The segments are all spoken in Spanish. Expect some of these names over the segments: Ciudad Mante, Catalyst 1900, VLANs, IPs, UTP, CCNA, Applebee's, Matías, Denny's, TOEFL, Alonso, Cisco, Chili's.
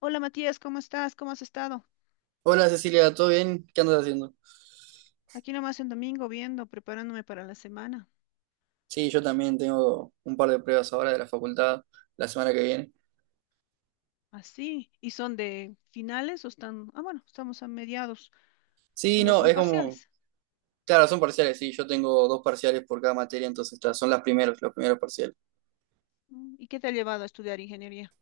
Hola Matías, ¿cómo estás? ¿Cómo has estado? Hola Cecilia, ¿todo bien? ¿Qué andas haciendo? Aquí nomás en domingo viendo, preparándome para la semana. Sí, yo también tengo un par de pruebas ahora de la facultad la semana que viene. Así. ¿Y son de finales o están? Ah, bueno, estamos a mediados. Sí, Solo no, son es como, parciales. claro, son parciales, sí, yo tengo dos parciales por cada materia, entonces ta, son las primeros, los primeros parciales. ¿Y qué te ha llevado a estudiar ingeniería?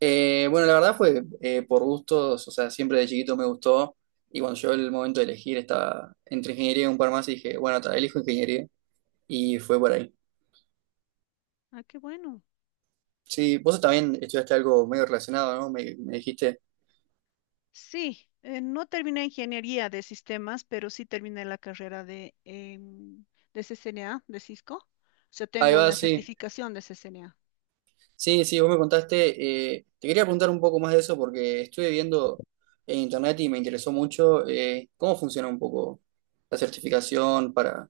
Bueno, la verdad fue por gustos, o sea, siempre de chiquito me gustó y cuando llegó el momento de elegir estaba entre ingeniería y un par más y dije, bueno, ta, elijo ingeniería y fue por ahí. Ah, qué bueno. Sí, vos también estudiaste algo medio relacionado, ¿no? Me dijiste, Sí, no terminé ingeniería de sistemas, pero sí terminé la carrera de CCNA, de Cisco. O sea, ahí tengo va, la sí. certificación de CCNA. Sí, sí, vos me contaste. Te quería preguntar un poco más de eso porque estuve viendo en internet y me interesó mucho cómo funciona un poco la certificación para...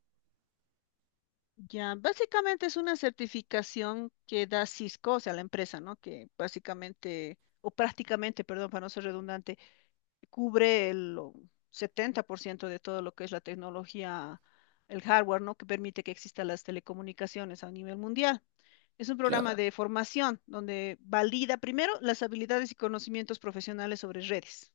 Ya, básicamente es una certificación que da Cisco, o sea, la empresa, ¿no? Que básicamente, o prácticamente, perdón, para no ser redundante, cubre 70% de todo lo que es la tecnología, el hardware, ¿no? Que permite que existan las telecomunicaciones a nivel mundial. Es un programa, Claro, claro, de formación donde valida primero las habilidades y conocimientos profesionales sobre redes.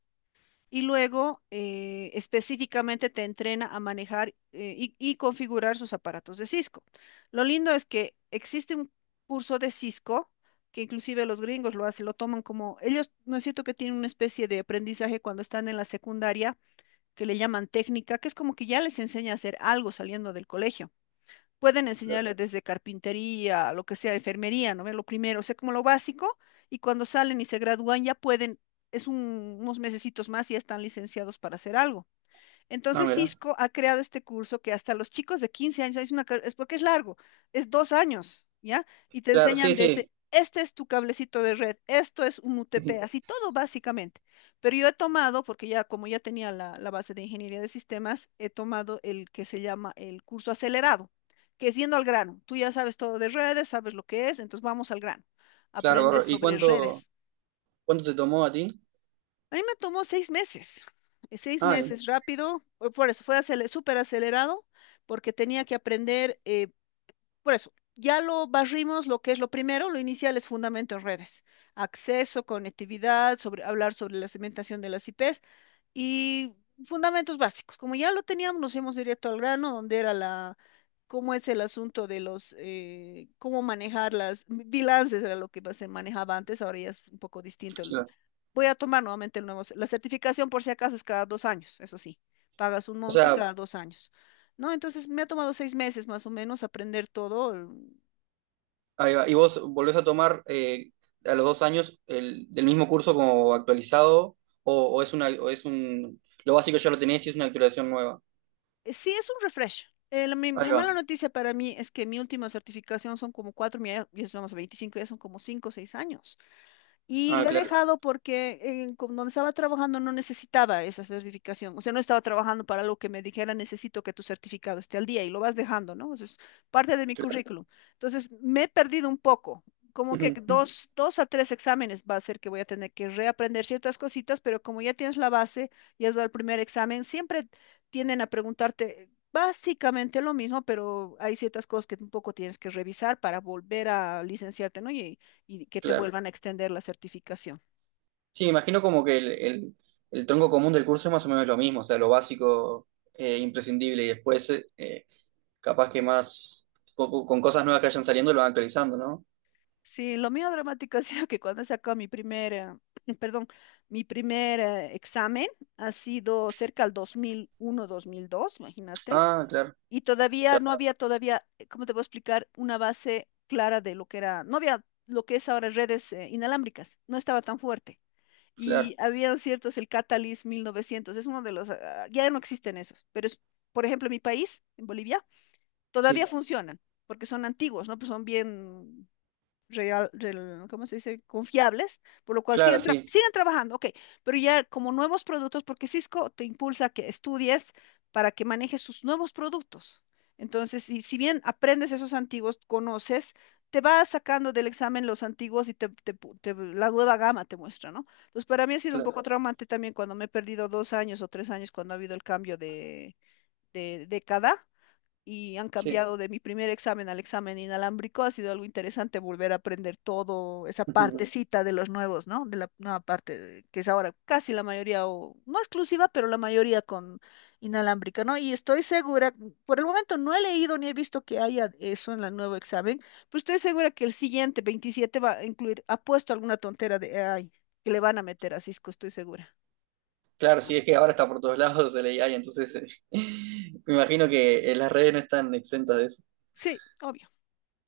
Y luego específicamente te entrena a manejar y configurar sus aparatos de Cisco. Lo lindo es que existe un curso de Cisco que inclusive los gringos lo hacen, lo toman como, ellos no es cierto que tienen una especie de aprendizaje cuando están en la secundaria que le llaman técnica, que es como que ya les enseña a hacer algo saliendo del colegio pueden claro. enseñarle desde carpintería, lo que sea, enfermería, ¿no? ¿Ve? Lo primero, o sea, como lo básico, y cuando salen y se gradúan ya pueden, unos mesecitos más y ya están licenciados para hacer algo. Ah, Entonces mira. Cisco ha creado este curso que hasta los chicos de 15 años, es porque es largo, es 2 años, ¿ya? Y te Claro, sí, enseñan desde, sí. este es tu cablecito de red, esto es un UTP, así todo básicamente. Pero yo he tomado, porque ya como ya tenía la base de ingeniería de sistemas, he tomado el que se llama el curso acelerado, que es yendo al grano. Tú ya sabes todo de redes, sabes lo que es, entonces vamos al grano. Claro, Aprendes bárbaro. ¿Y sobre cuánto, redes. cuánto te tomó a ti? A mí me tomó 6 meses, seis Ah, bien, meses rápido, fue por eso fue súper acelerado, porque tenía que aprender, por eso, ya lo barrimos, lo que es lo primero, lo inicial es fundamento en redes, acceso, conectividad, sobre, hablar sobre la segmentación de las IPs, y fundamentos básicos. Como ya lo teníamos, nos hemos directo al grano, donde era la, cómo es el asunto de los, cómo manejar las bilances, era lo que se manejaba antes, ahora ya es un poco distinto. claro. Voy a tomar nuevamente el nuevo, la certificación por si acaso es cada 2 años, eso sí, pagas un O monto y sea, cada 2 años. ¿No? Entonces me ha tomado 6 meses más o menos aprender todo. ahí va. ¿Y vos volvés a tomar a los dos años el, del mismo curso como actualizado o es una, o es un...? Lo básico ya lo tenés y es una actualización nueva. Sí, es un refresh. Eh, la, mi- Ahí la va. mala noticia para mí es que mi última certificación son como cuatro, ya somos 25 ya son como 5 o 6 años. Y Ah, lo he claro, dejado porque donde estaba trabajando no necesitaba esa certificación. O sea, no estaba trabajando para algo que me dijera, necesito que tu certificado esté al día y lo vas dejando, ¿no? Eso es parte de mi claro. currículum. Entonces, me he perdido un poco. Como que dos a tres exámenes va a ser que voy a tener que reaprender ciertas cositas, pero como ya tienes la base y has dado el primer examen, siempre tienden a preguntarte básicamente lo mismo, pero hay ciertas cosas que un poco tienes que revisar para volver a licenciarte, ¿no? Y que te Claro. vuelvan a extender la certificación. Sí, imagino como que el tronco común del curso es más o menos lo mismo, o sea, lo básico, imprescindible, y después capaz que más, con cosas nuevas que vayan saliendo, lo van actualizando, ¿no? Sí, lo mío dramático ha sido que cuando he sacado mi primer, perdón, mi primer examen ha sido cerca al 2001-2002, imagínate, Ah, claro, y todavía no había todavía, ¿cómo te puedo explicar? Una base clara de lo que era, no había lo que es ahora redes inalámbricas, no estaba tan fuerte. claro, Y habían ciertos, el Catalyst 1900, es uno de los, ah, ya no existen esos, pero es, por ejemplo, en mi país, en Bolivia, todavía sí, funcionan, porque son antiguos, ¿no? Pues son bien ¿cómo se dice? Confiables, por lo cual claro, sí, siguen trabajando, ok, pero ya como nuevos productos, porque Cisco te impulsa a que estudies para que manejes sus nuevos productos. Entonces, si bien aprendes esos antiguos, conoces, te vas sacando del examen los antiguos y la nueva gama te muestra, ¿no? Entonces, para mí ha sido un claro, poco traumante también cuando me he perdido 2 años o 3 años cuando ha habido el cambio de década y han sí. cambiado de mi primer examen al examen inalámbrico. Ha sido algo interesante volver a aprender todo, esa partecita de los nuevos, ¿no? De la nueva que es ahora casi la mayoría, o no exclusiva, pero la mayoría con inalámbrica, ¿no? Y estoy segura, por el momento no he leído ni he visto que haya eso en el nuevo examen, pero estoy segura que el siguiente, 27, va a incluir, ha puesto alguna tontera de AI que le van a meter a Cisco, estoy segura. Claro, sí, es que ahora está por todos lados el AI, entonces me imagino que las redes no están exentas de eso. Sí, obvio.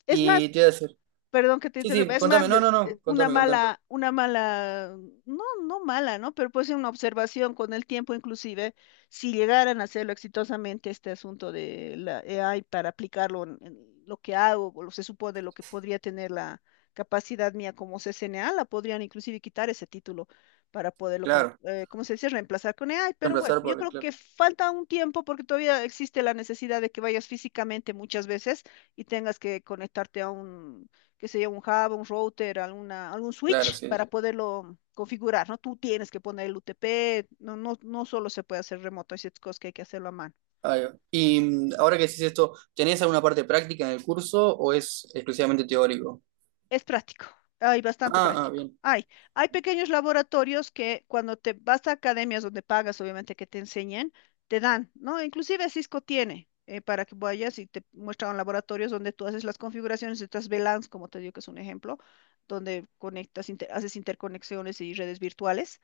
Es Y más, te iba a decir, perdón que te sí, interrumpa, sí, es más, contame, no, pues, no, no, contame, contame. Una mala, no, no mala, ¿no? Pero puede ser una observación con el tiempo, inclusive, si llegaran a hacerlo exitosamente este asunto de la AI para aplicarlo en lo que hago, o lo se supone lo que podría tener la capacidad mía como CCNA, la podrían inclusive quitar ese título para Claro, ¿cómo se dice?, reemplazar con AI, pero bueno, reemplazar yo por, creo claro, que falta un tiempo porque todavía existe la necesidad de que vayas físicamente muchas veces y tengas que conectarte a un qué sé yo, un hub, un router, alguna, algún claro, switch para sí. poderlo configurar, ¿no? Tú tienes que poner el UTP, no, no, no solo se puede hacer remoto, hay ciertas cosas que hay que hacerlo a mano. Ahí va. Y ahora que decís esto, ¿tenés alguna parte práctica en el curso o es exclusivamente teórico? Es práctico, hay bastante Ah, ah, práctico. bien, Hay pequeños laboratorios que cuando te vas a academias donde pagas, obviamente, que te enseñen, te dan, ¿no? Inclusive Cisco tiene para que vayas y te muestran laboratorios donde tú haces las configuraciones de estas VLANs, como te digo que es un ejemplo, donde haces interconexiones y redes virtuales.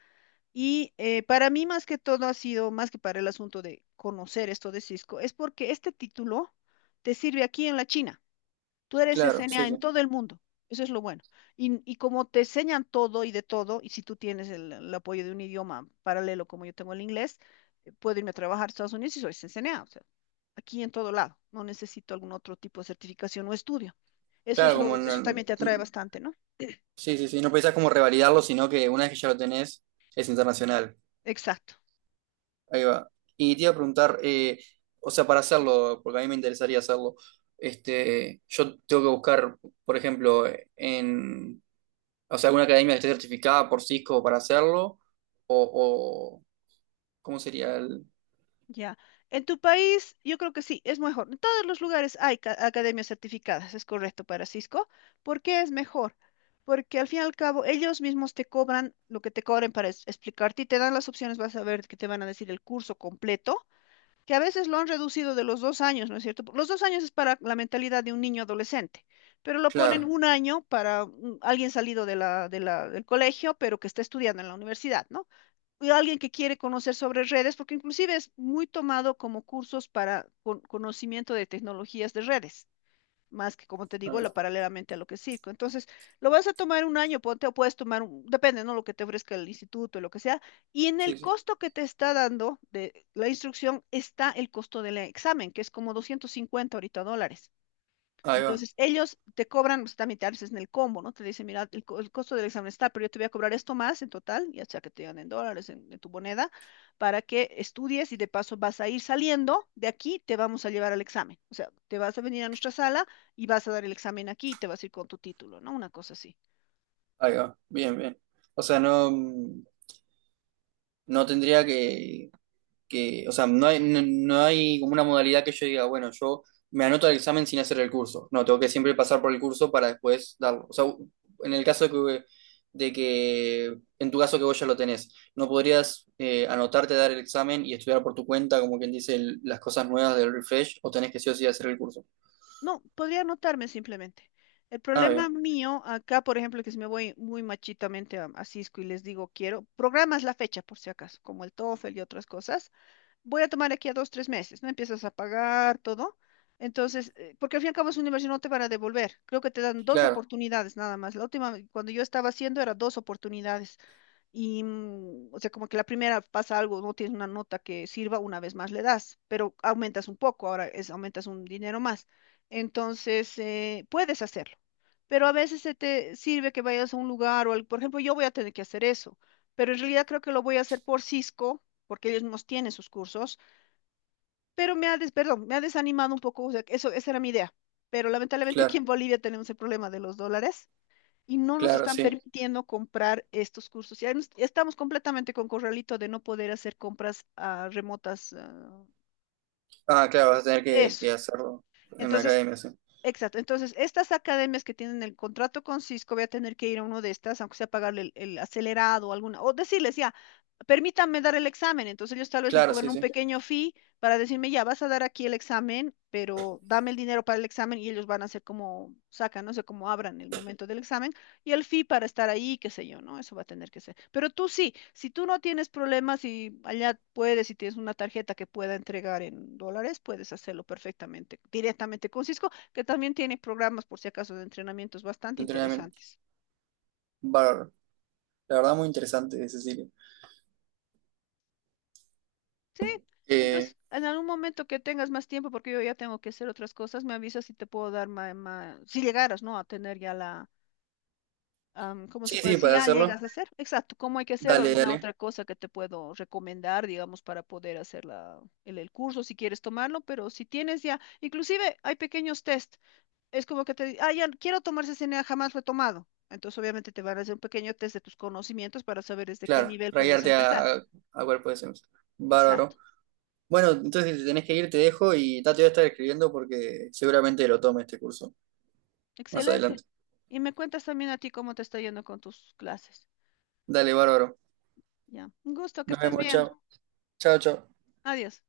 Y para mí más que todo ha sido, más que para el asunto de conocer esto de Cisco, es porque este título te sirve aquí en la China. Tú eres claro, sí, SNA sí. en todo el mundo. Eso es lo bueno. Y como te enseñan todo y de todo, y si tú tienes el apoyo de un idioma paralelo como yo tengo el inglés, puedo irme a trabajar a Estados Unidos y soy SNA. O sea, aquí en todo lado. No necesito algún otro tipo de certificación o estudio. Eso es Claro, como lo, en eso el- también te atrae mm. bastante, ¿no? Sí, sí, sí, no pensás como revalidarlo, sino que una vez que ya lo tenés, es internacional. Exacto. Ahí va. Y te iba a preguntar, o sea, para hacerlo, porque a mí me interesaría hacerlo, este, yo tengo que buscar, por ejemplo, en, o sea, alguna academia que esté certificada por Cisco para hacerlo, o ¿cómo sería el...? Ya. En tu país, yo creo que sí, es mejor. En todos los lugares hay academias certificadas, es correcto para Cisco. ¿Por qué es mejor? Porque al fin y al cabo ellos mismos te cobran lo que te cobren para explicarte y te dan las opciones, vas a ver que te van a decir el curso completo, que a veces lo han reducido de los 2 años, ¿no es cierto? Los 2 años es para la mentalidad de un niño adolescente, pero lo ponen, Claro. ujú, un año para alguien salido de del colegio, pero que está estudiando en la universidad, ¿no? Y alguien que quiere conocer sobre redes, porque inclusive es muy tomado como cursos para conocimiento de tecnologías de redes, más que, como te Ahí digo, la va. paralelamente a lo que es circo. Entonces, lo vas a tomar un año, ponte, o puedes tomar, depende, ¿no? Lo que te ofrezca el instituto, lo que sea, y en el Sí, sí. costo que te está dando de la instrucción está el costo del examen, que es como 250 ahorita dólares. Ahí va, Entonces, ellos te cobran, pues, también te haces en el combo, ¿no? Te dicen, mira, el costo del examen está, pero yo te voy a cobrar esto más en total, ya sea que te digan en dólares, en tu moneda, para que estudies y de paso vas a ir saliendo de aquí, te vamos a llevar al examen. O sea, te vas a venir a nuestra sala y vas a dar el examen aquí y te vas a ir con tu título, ¿no? Una cosa así. ahí va, bien, bien. O sea, no, no tendría que, o sea, no hay, no, no hay como una modalidad que yo diga, bueno, yo me anoto al examen sin hacer el curso. No, tengo que siempre pasar por el curso para después darlo. O sea, en el caso de que en tu caso que vos ya lo tenés, ¿no podrías anotarte, dar el examen y estudiar por tu cuenta, como quien dice, el- las cosas nuevas del refresh, o tenés que sí o sí hacer el curso? No, podría anotarme simplemente. El Ah, problema bien, mío acá, por ejemplo, que si me voy muy machitamente a Cisco y les digo, quiero, programas la fecha por si acaso, como el TOEFL y otras cosas voy a tomar aquí a 2, 3 meses, ¿no? Empiezas a pagar todo. Entonces, porque al fin y al cabo es una inversión, no te van a devolver. Creo que te dan dos claro, oportunidades nada más. La última, cuando yo estaba haciendo, era dos oportunidades. Y, o sea, como que la primera pasa algo, no tienes una nota que sirva, una vez más le das, pero aumentas un poco, ahora es, aumentas un dinero más. Entonces, puedes hacerlo. Pero a veces se te sirve que vayas a un lugar o, por ejemplo, yo voy a tener que hacer eso, pero en realidad creo que lo voy a hacer por Cisco porque ellos nos tienen sus cursos pero perdón, me ha desanimado un poco, o sea, eso, esa era mi idea. Pero lamentablemente aquí claro, en Bolivia tenemos el problema de los dólares y no nos claro, están sí. permitiendo comprar estos cursos. Ya estamos completamente con corralito de no poder hacer compras remotas. Ah, claro, vas a tener Eso. que hacerlo en la Entonces, academia, sí. exacto. Entonces, estas academias que tienen el contrato con Cisco, voy a tener que ir a uno de estas, aunque sea pagarle el acelerado o alguna, o decirles, ya, permítanme dar el examen. Entonces, ellos tal vez me Claro, cobran sí, un sí, de pequeño fee para decirme, ya, vas a dar aquí el examen, pero dame el dinero para el examen y ellos van a hacer como sacan, no sé cómo abran el momento del examen y el fee para estar ahí, qué sé yo, ¿no? Eso va a tener que ser. Pero tú sí, si tú no tienes problemas y allá puedes, si tienes una tarjeta que pueda entregar en dólares, puedes hacerlo perfectamente, directamente con Cisco que también tiene programas, por si acaso, de entrenamientos bastante entrenamiento. interesantes. Bárbaro. La verdad, muy interesante, Cecilia. Sí, Eh, entonces, en algún momento que tengas más tiempo, porque yo ya tengo que hacer otras cosas, me avisas si te puedo dar más, si llegaras, ¿no? A tener ya la, ¿cómo sí, se puede? sí, Si para ya hacerlo. llegas a hacer, exacto, cómo hay que hacer o Dale, alguna dale. otra cosa que te puedo recomendar, digamos, para poder hacer el curso, si quieres tomarlo, pero si tienes ya, inclusive hay pequeños test. Es como que te digan, ah, ya no, quiero tomar CCNA, jamás lo he tomado. Entonces, obviamente, te van a hacer un pequeño test de tus conocimientos para saber desde qué Claro, nivel puedes rayarte empezar. A cuerpo de Sims. Bárbaro. Exacto. Bueno, entonces si te tenés que ir, te dejo y ya te voy a estar escribiendo porque seguramente lo tome este curso más Excelente. adelante. Y me cuentas también a ti cómo te está yendo con tus clases. Dale, bárbaro. Ya. Un gusto, que Nos estés vemos, bien. chao. Chao, chao. Adiós.